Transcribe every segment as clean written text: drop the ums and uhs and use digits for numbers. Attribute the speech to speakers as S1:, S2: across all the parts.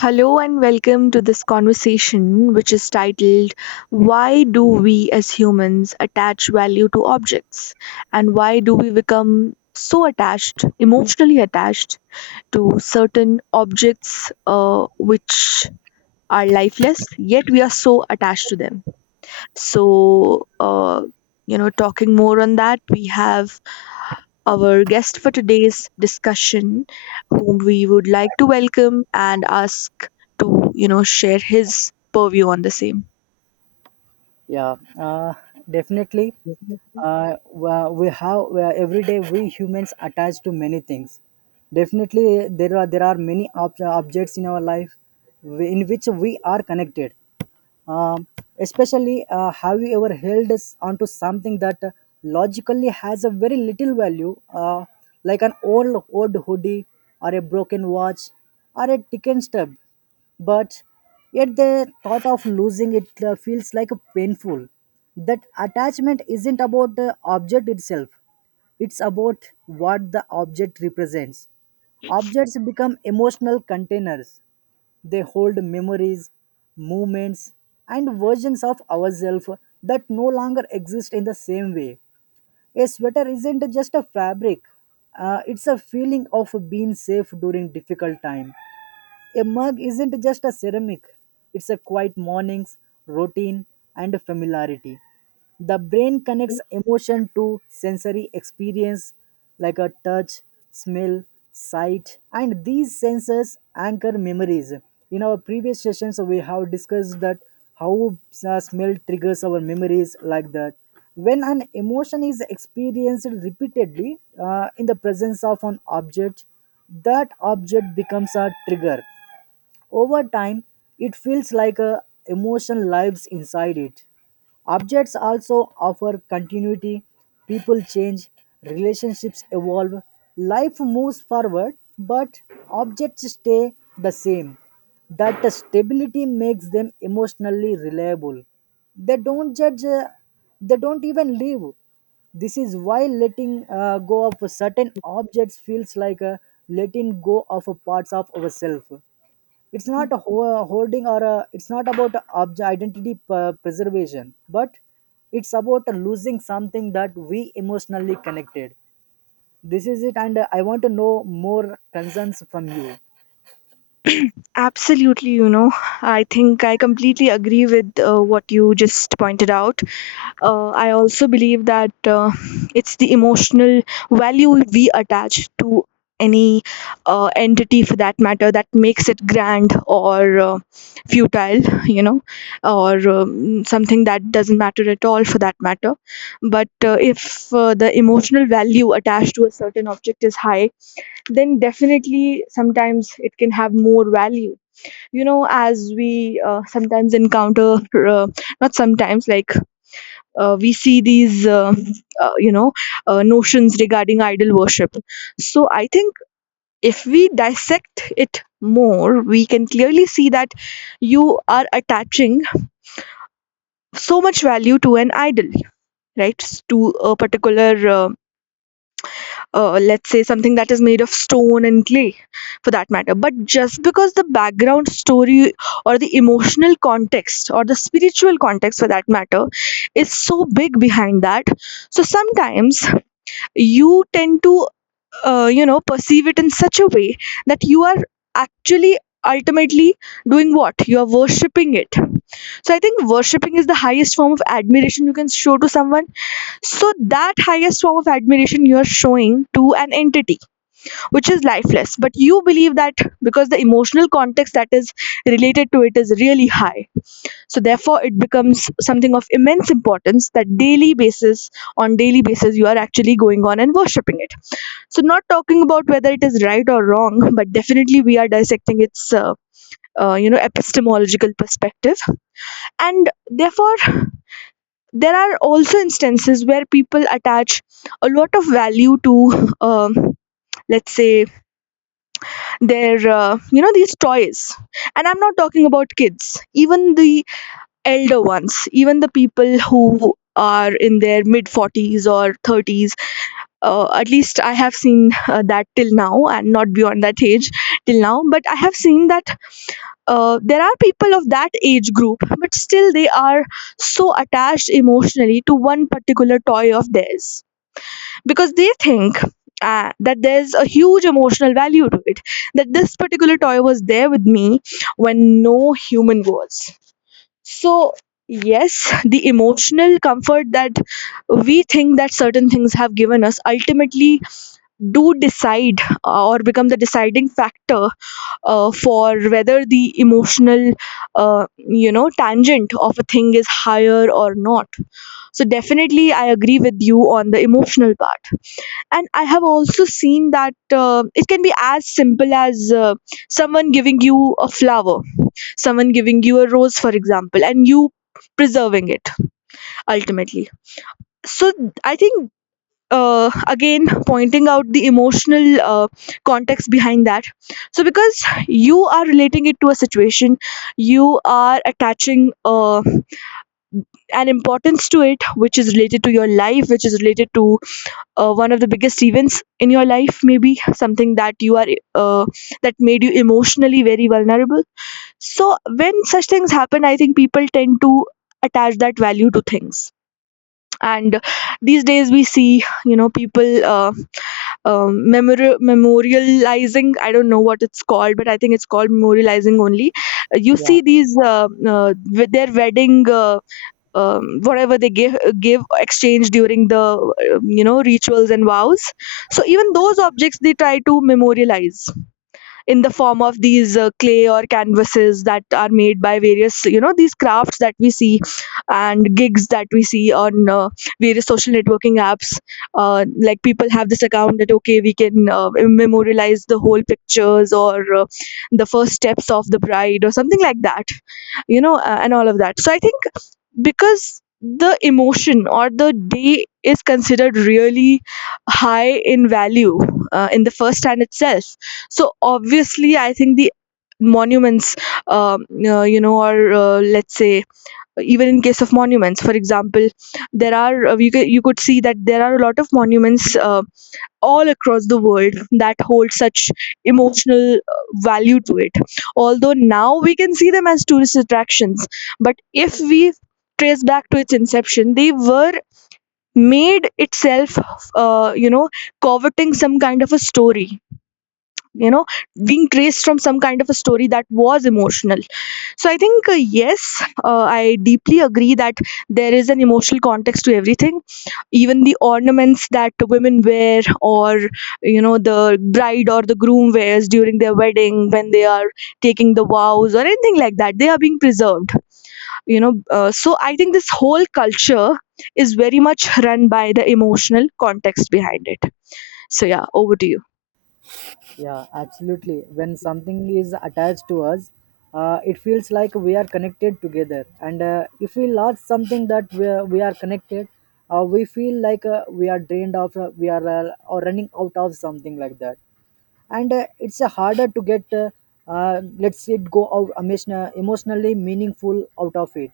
S1: Hello and welcome to this conversation, which is titled Why Do We as Humans Attach Value to Objects? And Why Do We Become So Attached, Emotionally Attached to Certain Objects, which are lifeless, yet we are so attached to them? So, talking more on that, we have our guest for today's discussion, whom we would like to welcome and ask to share his purview on the same.
S2: Yeah, definitely. We have every day we humans attached to many things. Definitely, there are many objects in our life in which we are connected. Um, especially, have you ever held us onto something that logically has a very little value, like an old hoodie or a broken watch or a ticket stub, but yet the thought of losing it feels like a painful. That attachment isn't about the object itself; it's about what the object represents. Objects become emotional containers. They hold memories, movements, and versions of ourselves that no longer exist in the same way. A sweater isn't just a fabric, it's a feeling of being safe during difficult time. A mug isn't just a ceramic, it's a quiet mornings, routine, and familiarity. The brain connects emotion to sensory experience like a touch, smell, sight, and these senses anchor memories. In our previous sessions, we have discussed that how smell triggers our memories like that. When an emotion is experienced repeatedly in the presence of an object, that object becomes a trigger over time. It feels like a emotion lives inside it. Objects also offer continuity. People change, relationships evolve, life moves forward, but objects stay the same. That stability makes them emotionally reliable. They don't judge, they don't even leave. This is why letting go of certain objects feels like a letting go of a parts of ourselves. It's not a hoarding or a, it's not about object identity preservation, but it's about losing something that we emotionally connected. This is it, and I want to know more concerns from you.
S1: Absolutely, I think I completely agree with what you just pointed out. I also believe that it's the emotional value we attach to any entity for that matter that makes it grand, or futile, or something that doesn't matter at all for that matter. But if the emotional value attached to a certain object is high, then definitely sometimes it can have more value. As we sometimes encounter, uh, not sometimes, like we see these uh, you know notions regarding idol worship. So I think if we dissect it more, we can clearly see that you are attaching so much value to an idol, right? To a particular, let's say, something that is made of stone and clay for that matter, but just because the background story or the emotional context or the spiritual context for that matter is so big behind that. So sometimes you tend to perceive it in such a way that you are actually ultimately doing, what you are worshipping it. So I think worshipping is the highest form of admiration you can show to someone. So that highest form of admiration you are showing to an entity which is lifeless, but you believe that because the emotional context that is related to it is really high. So therefore it becomes something of immense importance that daily basis, on daily basis, you are actually going on and worshipping it. So, not talking about whether it is right or wrong, but definitely we are dissecting its epistemological perspective, and therefore, there are also instances where people attach a lot of value to, let's say, their these toys. And I'm not talking about kids, even the elder ones, even the people who are in their mid 40s or 30s. At least I have seen that till now and not beyond that age till now, but I have seen that there are people of that age group, but still they are so attached emotionally to one particular toy of theirs, because they think that there's a huge emotional value to it, that this particular toy was there with me when no human was. So, yes, the emotional comfort that we think that certain things have given us ultimately do decide, or become the deciding factor for whether the emotional tangent of a thing is higher or not. So definitely I agree with you on the emotional part, and I have also seen that it can be as simple as someone giving you a flower, someone giving you a rose, for example, and you preserving it ultimately. So I think, again pointing out the emotional context behind that. So because you are relating it to a situation, you are attaching an importance to it which is related to your life, which is related to one of the biggest events in your life, maybe something that you are, uh, that made you emotionally very vulnerable. So when such things happen, I think people tend to attach that value to things. And these days we see, people memorializing. I don't know what it's called, but I think it's called memorializing only. You see
S2: Yeah.
S1: these with their wedding, whatever they give exchange during the rituals and vows. So even those objects they try to memorialize in the form of these clay or canvases that are made by various, these crafts that we see and gigs that we see on various social networking apps. Like, people have this account that, okay, we can memorialize the whole pictures or uh, the first steps of the bride or something like that, and all of that. So I think, because the emotion or the day is considered really high in value in the first hand itself. So obviously I think the monuments, um, or let's say, even in case of monuments, for example, there are, you could see that there are a lot of monuments all across the world that hold such emotional value to it. Although now we can see them as tourist attractions, but if we trace back to its inception, they were made itself, uh, you know coveting some kind of a story, you know being traced from some kind of a story that was emotional. So I think, yes, I deeply agree that there is an emotional context to everything, even the ornaments that women wear, or the bride or the groom wears during their wedding when they are taking the vows or anything like that, they are being preserved, so I think this whole culture is very much run by the emotional context behind it. So yeah, over to you.
S2: Yeah, absolutely. When something is attached to us, it feels like we are connected together. And if we lost something that we are connected, we feel like we are drained of, we are or running out of something like that. And it's harder to get, let's say, go out emotionally meaningful out of it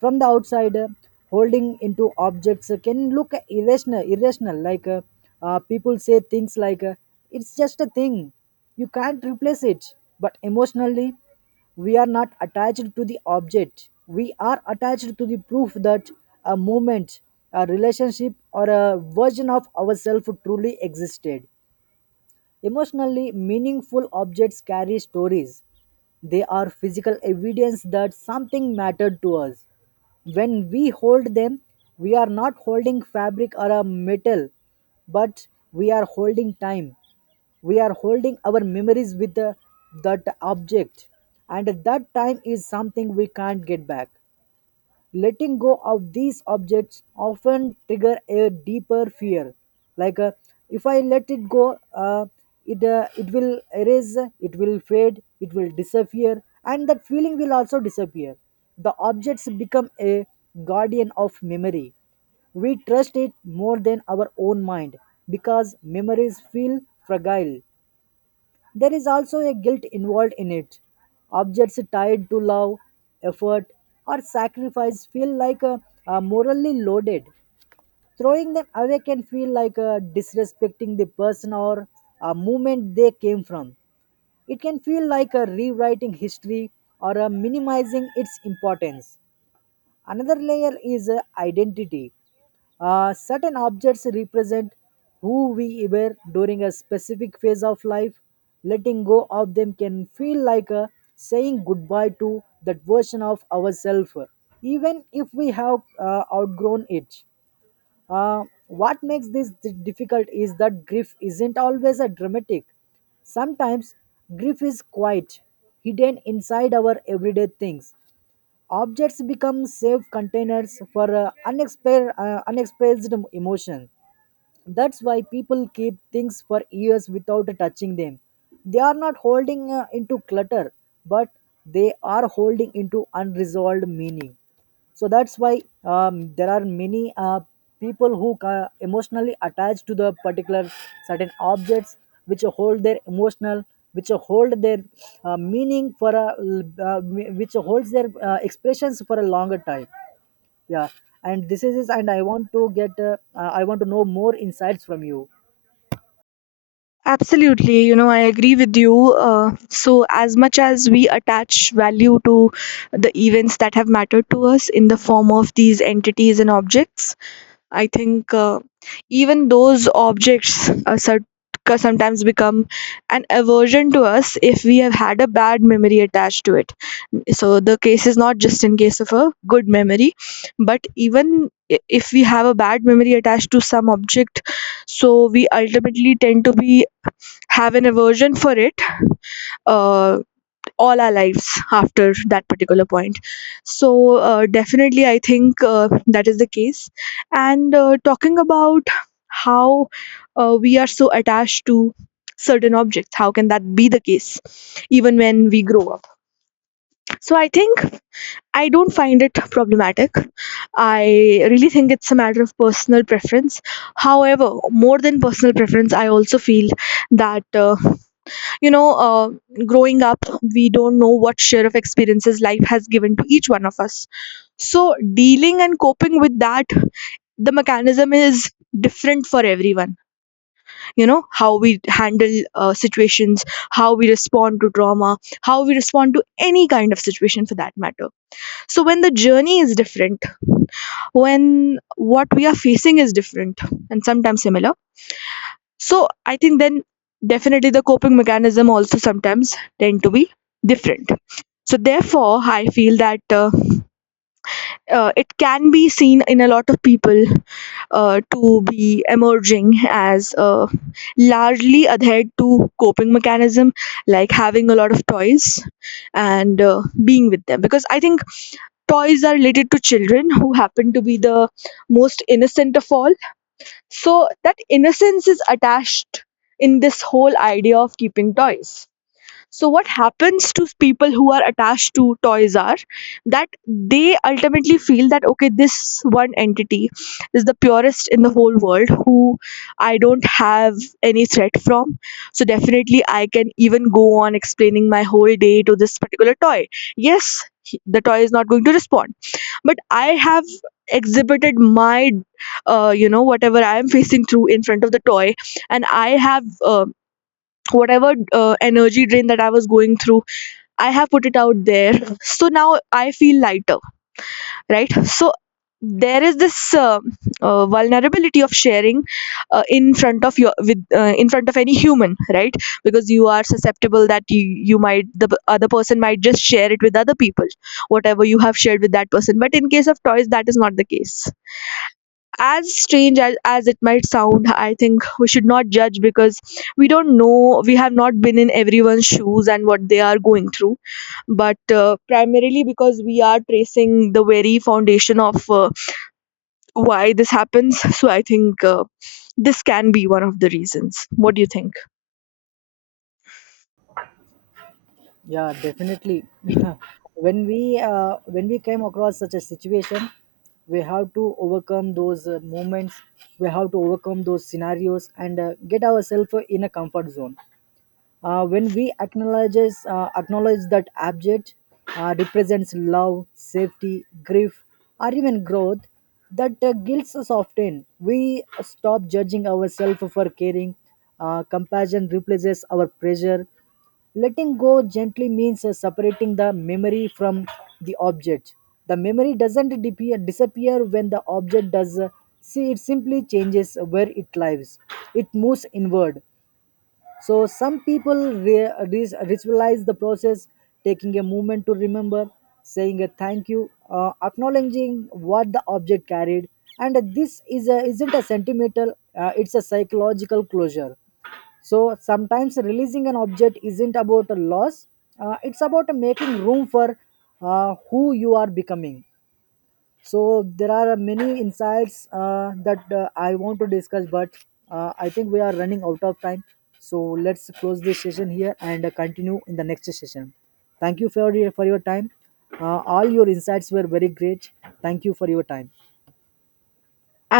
S2: from the outside, holding into objects can look irrational like people say things like it's just a thing, you can't replace it. But emotionally, we are not attached to the object, we are attached to the proof that a moment, a relationship, or a version of ourselves truly existed. Emotionally meaningful objects carry stories. They are physical evidence that something mattered to us. When we hold them, we are not holding fabric or a metal, but we are holding time. We are holding our memories with the, that object, and that time is something we can't get back. Letting go of these objects often trigger a deeper fear. Like if I let it go, it will erase, it will fade, it will disappear, and that feeling will also disappear. The objects become a guardian of memory. We trust it more than our own mind because memories feel fragile. There is also a guilt involved in it. Objects tied to love, effort, or sacrifice feel like morally loaded. Throwing them away can feel like disrespecting the person or movement they came from. It can feel like a rewriting history or minimizing its importance. Another layer is identity. Certain objects represent who we were during a specific phase of life. Letting go of them can feel like a saying goodbye to that version of ourselves, even if we have outgrown it. What makes this difficult is that grief isn't always a dramatic. Sometimes grief is quiet, hidden inside our everyday things. Objects become safe containers for unexpressed emotions. That's why people keep things for years without touching them. They are not holding into clutter, but they are holding into unresolved meaning. So that's why there are many people who emotionally attached to the particular certain objects, which hold their emotional, which hold their meaning for a, which holds their expressions for a longer time. Yeah. And this is, and I want to get I want to know more insights from you.
S1: Absolutely, I agree with you. So, as much as we attach value to the events that have mattered to us in the form of these entities and objects, I think even those objects sometimes become an aversion to us if we have had a bad memory attached to it. So the case is not just in case of a good memory, but even if we have a bad memory attached to some object, so we ultimately tend to be, have an aversion for it. Uh, all our lives after that particular point. So, definitely, I think that is the case. And talking about how we are so attached to certain objects, how can that be the case even when we grow up? So, I think I don't find it problematic. I really think it's a matter of personal preference. However, more than personal preference, I also feel that. You know uh, Growing up, we don't know what share of experiences life has given to each one of us. So dealing and coping with that, the mechanism is different for everyone. You know how we handle situations, how we respond to trauma, how we respond to any kind of situation for that matter. So when the journey is different, when what we are facing is different, and sometimes similar. So I think then definitely the coping mechanism also sometimes tend to be different. So therefore, I feel that it can be seen in a lot of people to be emerging as largely adhered to coping mechanism, like having a lot of toys and being with them. Because I think toys are related to children who happen to be the most innocent of all, so that innocence is attached in this whole idea of keeping toys. So what happens to people who are attached to toys are that they ultimately feel that, okay, this one entity is the purest in the whole world, who I don't have any threat from. So definitely I can even go on explaining my whole day to this particular toy. Yes, the toy is not going to respond, but I have exhibited my whatever I am facing through in front of the toy, and I have, uh, whatever energy drain that I was going through, I have put it out there. So now I feel lighter, right? So, there is this vulnerability of sharing, in front of any human, right, because you are susceptible that you might the p- other person might just share it with other people, whatever you have shared with that person. But in case of toys, that is not the case. As strange as it might sound, I think we should not judge, because we don't know, we have not been in everyone's shoes and what they are going through. But primarily because we are tracing the very foundation of why this happens, so I think this can be one of the reasons. What do you think?
S2: Yeah, definitely. When we when we came across such a situation, we have to overcome those moments, we have to overcome those scenarios and get ourselves in a comfort zone. When we acknowledge that object represents love, safety, grief, or even growth, that guilt soften. We stop judging ourselves for caring. Compassion replaces our pressure. Letting go gently means separating the memory from the object. The memory doesn't disappear when the object does. See, it simply changes where it lives. It moves inward. So some people ritualize the process, taking a moment to remember, saying a thank you, acknowledging what the object carried, and this is a, isn't a sentimental; it's a psychological closure. So sometimes releasing an object isn't about a loss; it's about making room for who you are becoming. So there are many insights that I want to discuss, but I think we are running out of time. So let's close this session here and continue in the next session. Thank you for your time. All your insights were very great. Thank you for your time.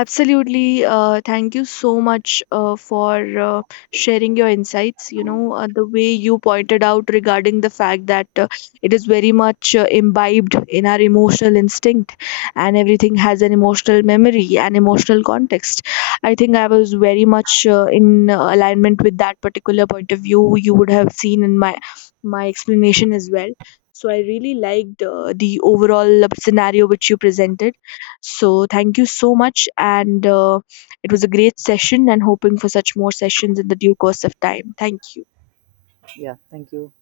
S1: Absolutely. Thank you so much for sharing your insights. The way you pointed out regarding the fact that it is very much imbibed in our emotional instinct, and everything has an emotional memory and emotional context. I think I was very much in alignment with that particular point of view, you would have seen in my explanation as well. So I really liked the overall scenario which you presented, so thank you so much. And it was a great session, and hoping for such more sessions in the due course of time. Thank you.
S2: Yeah, thank you.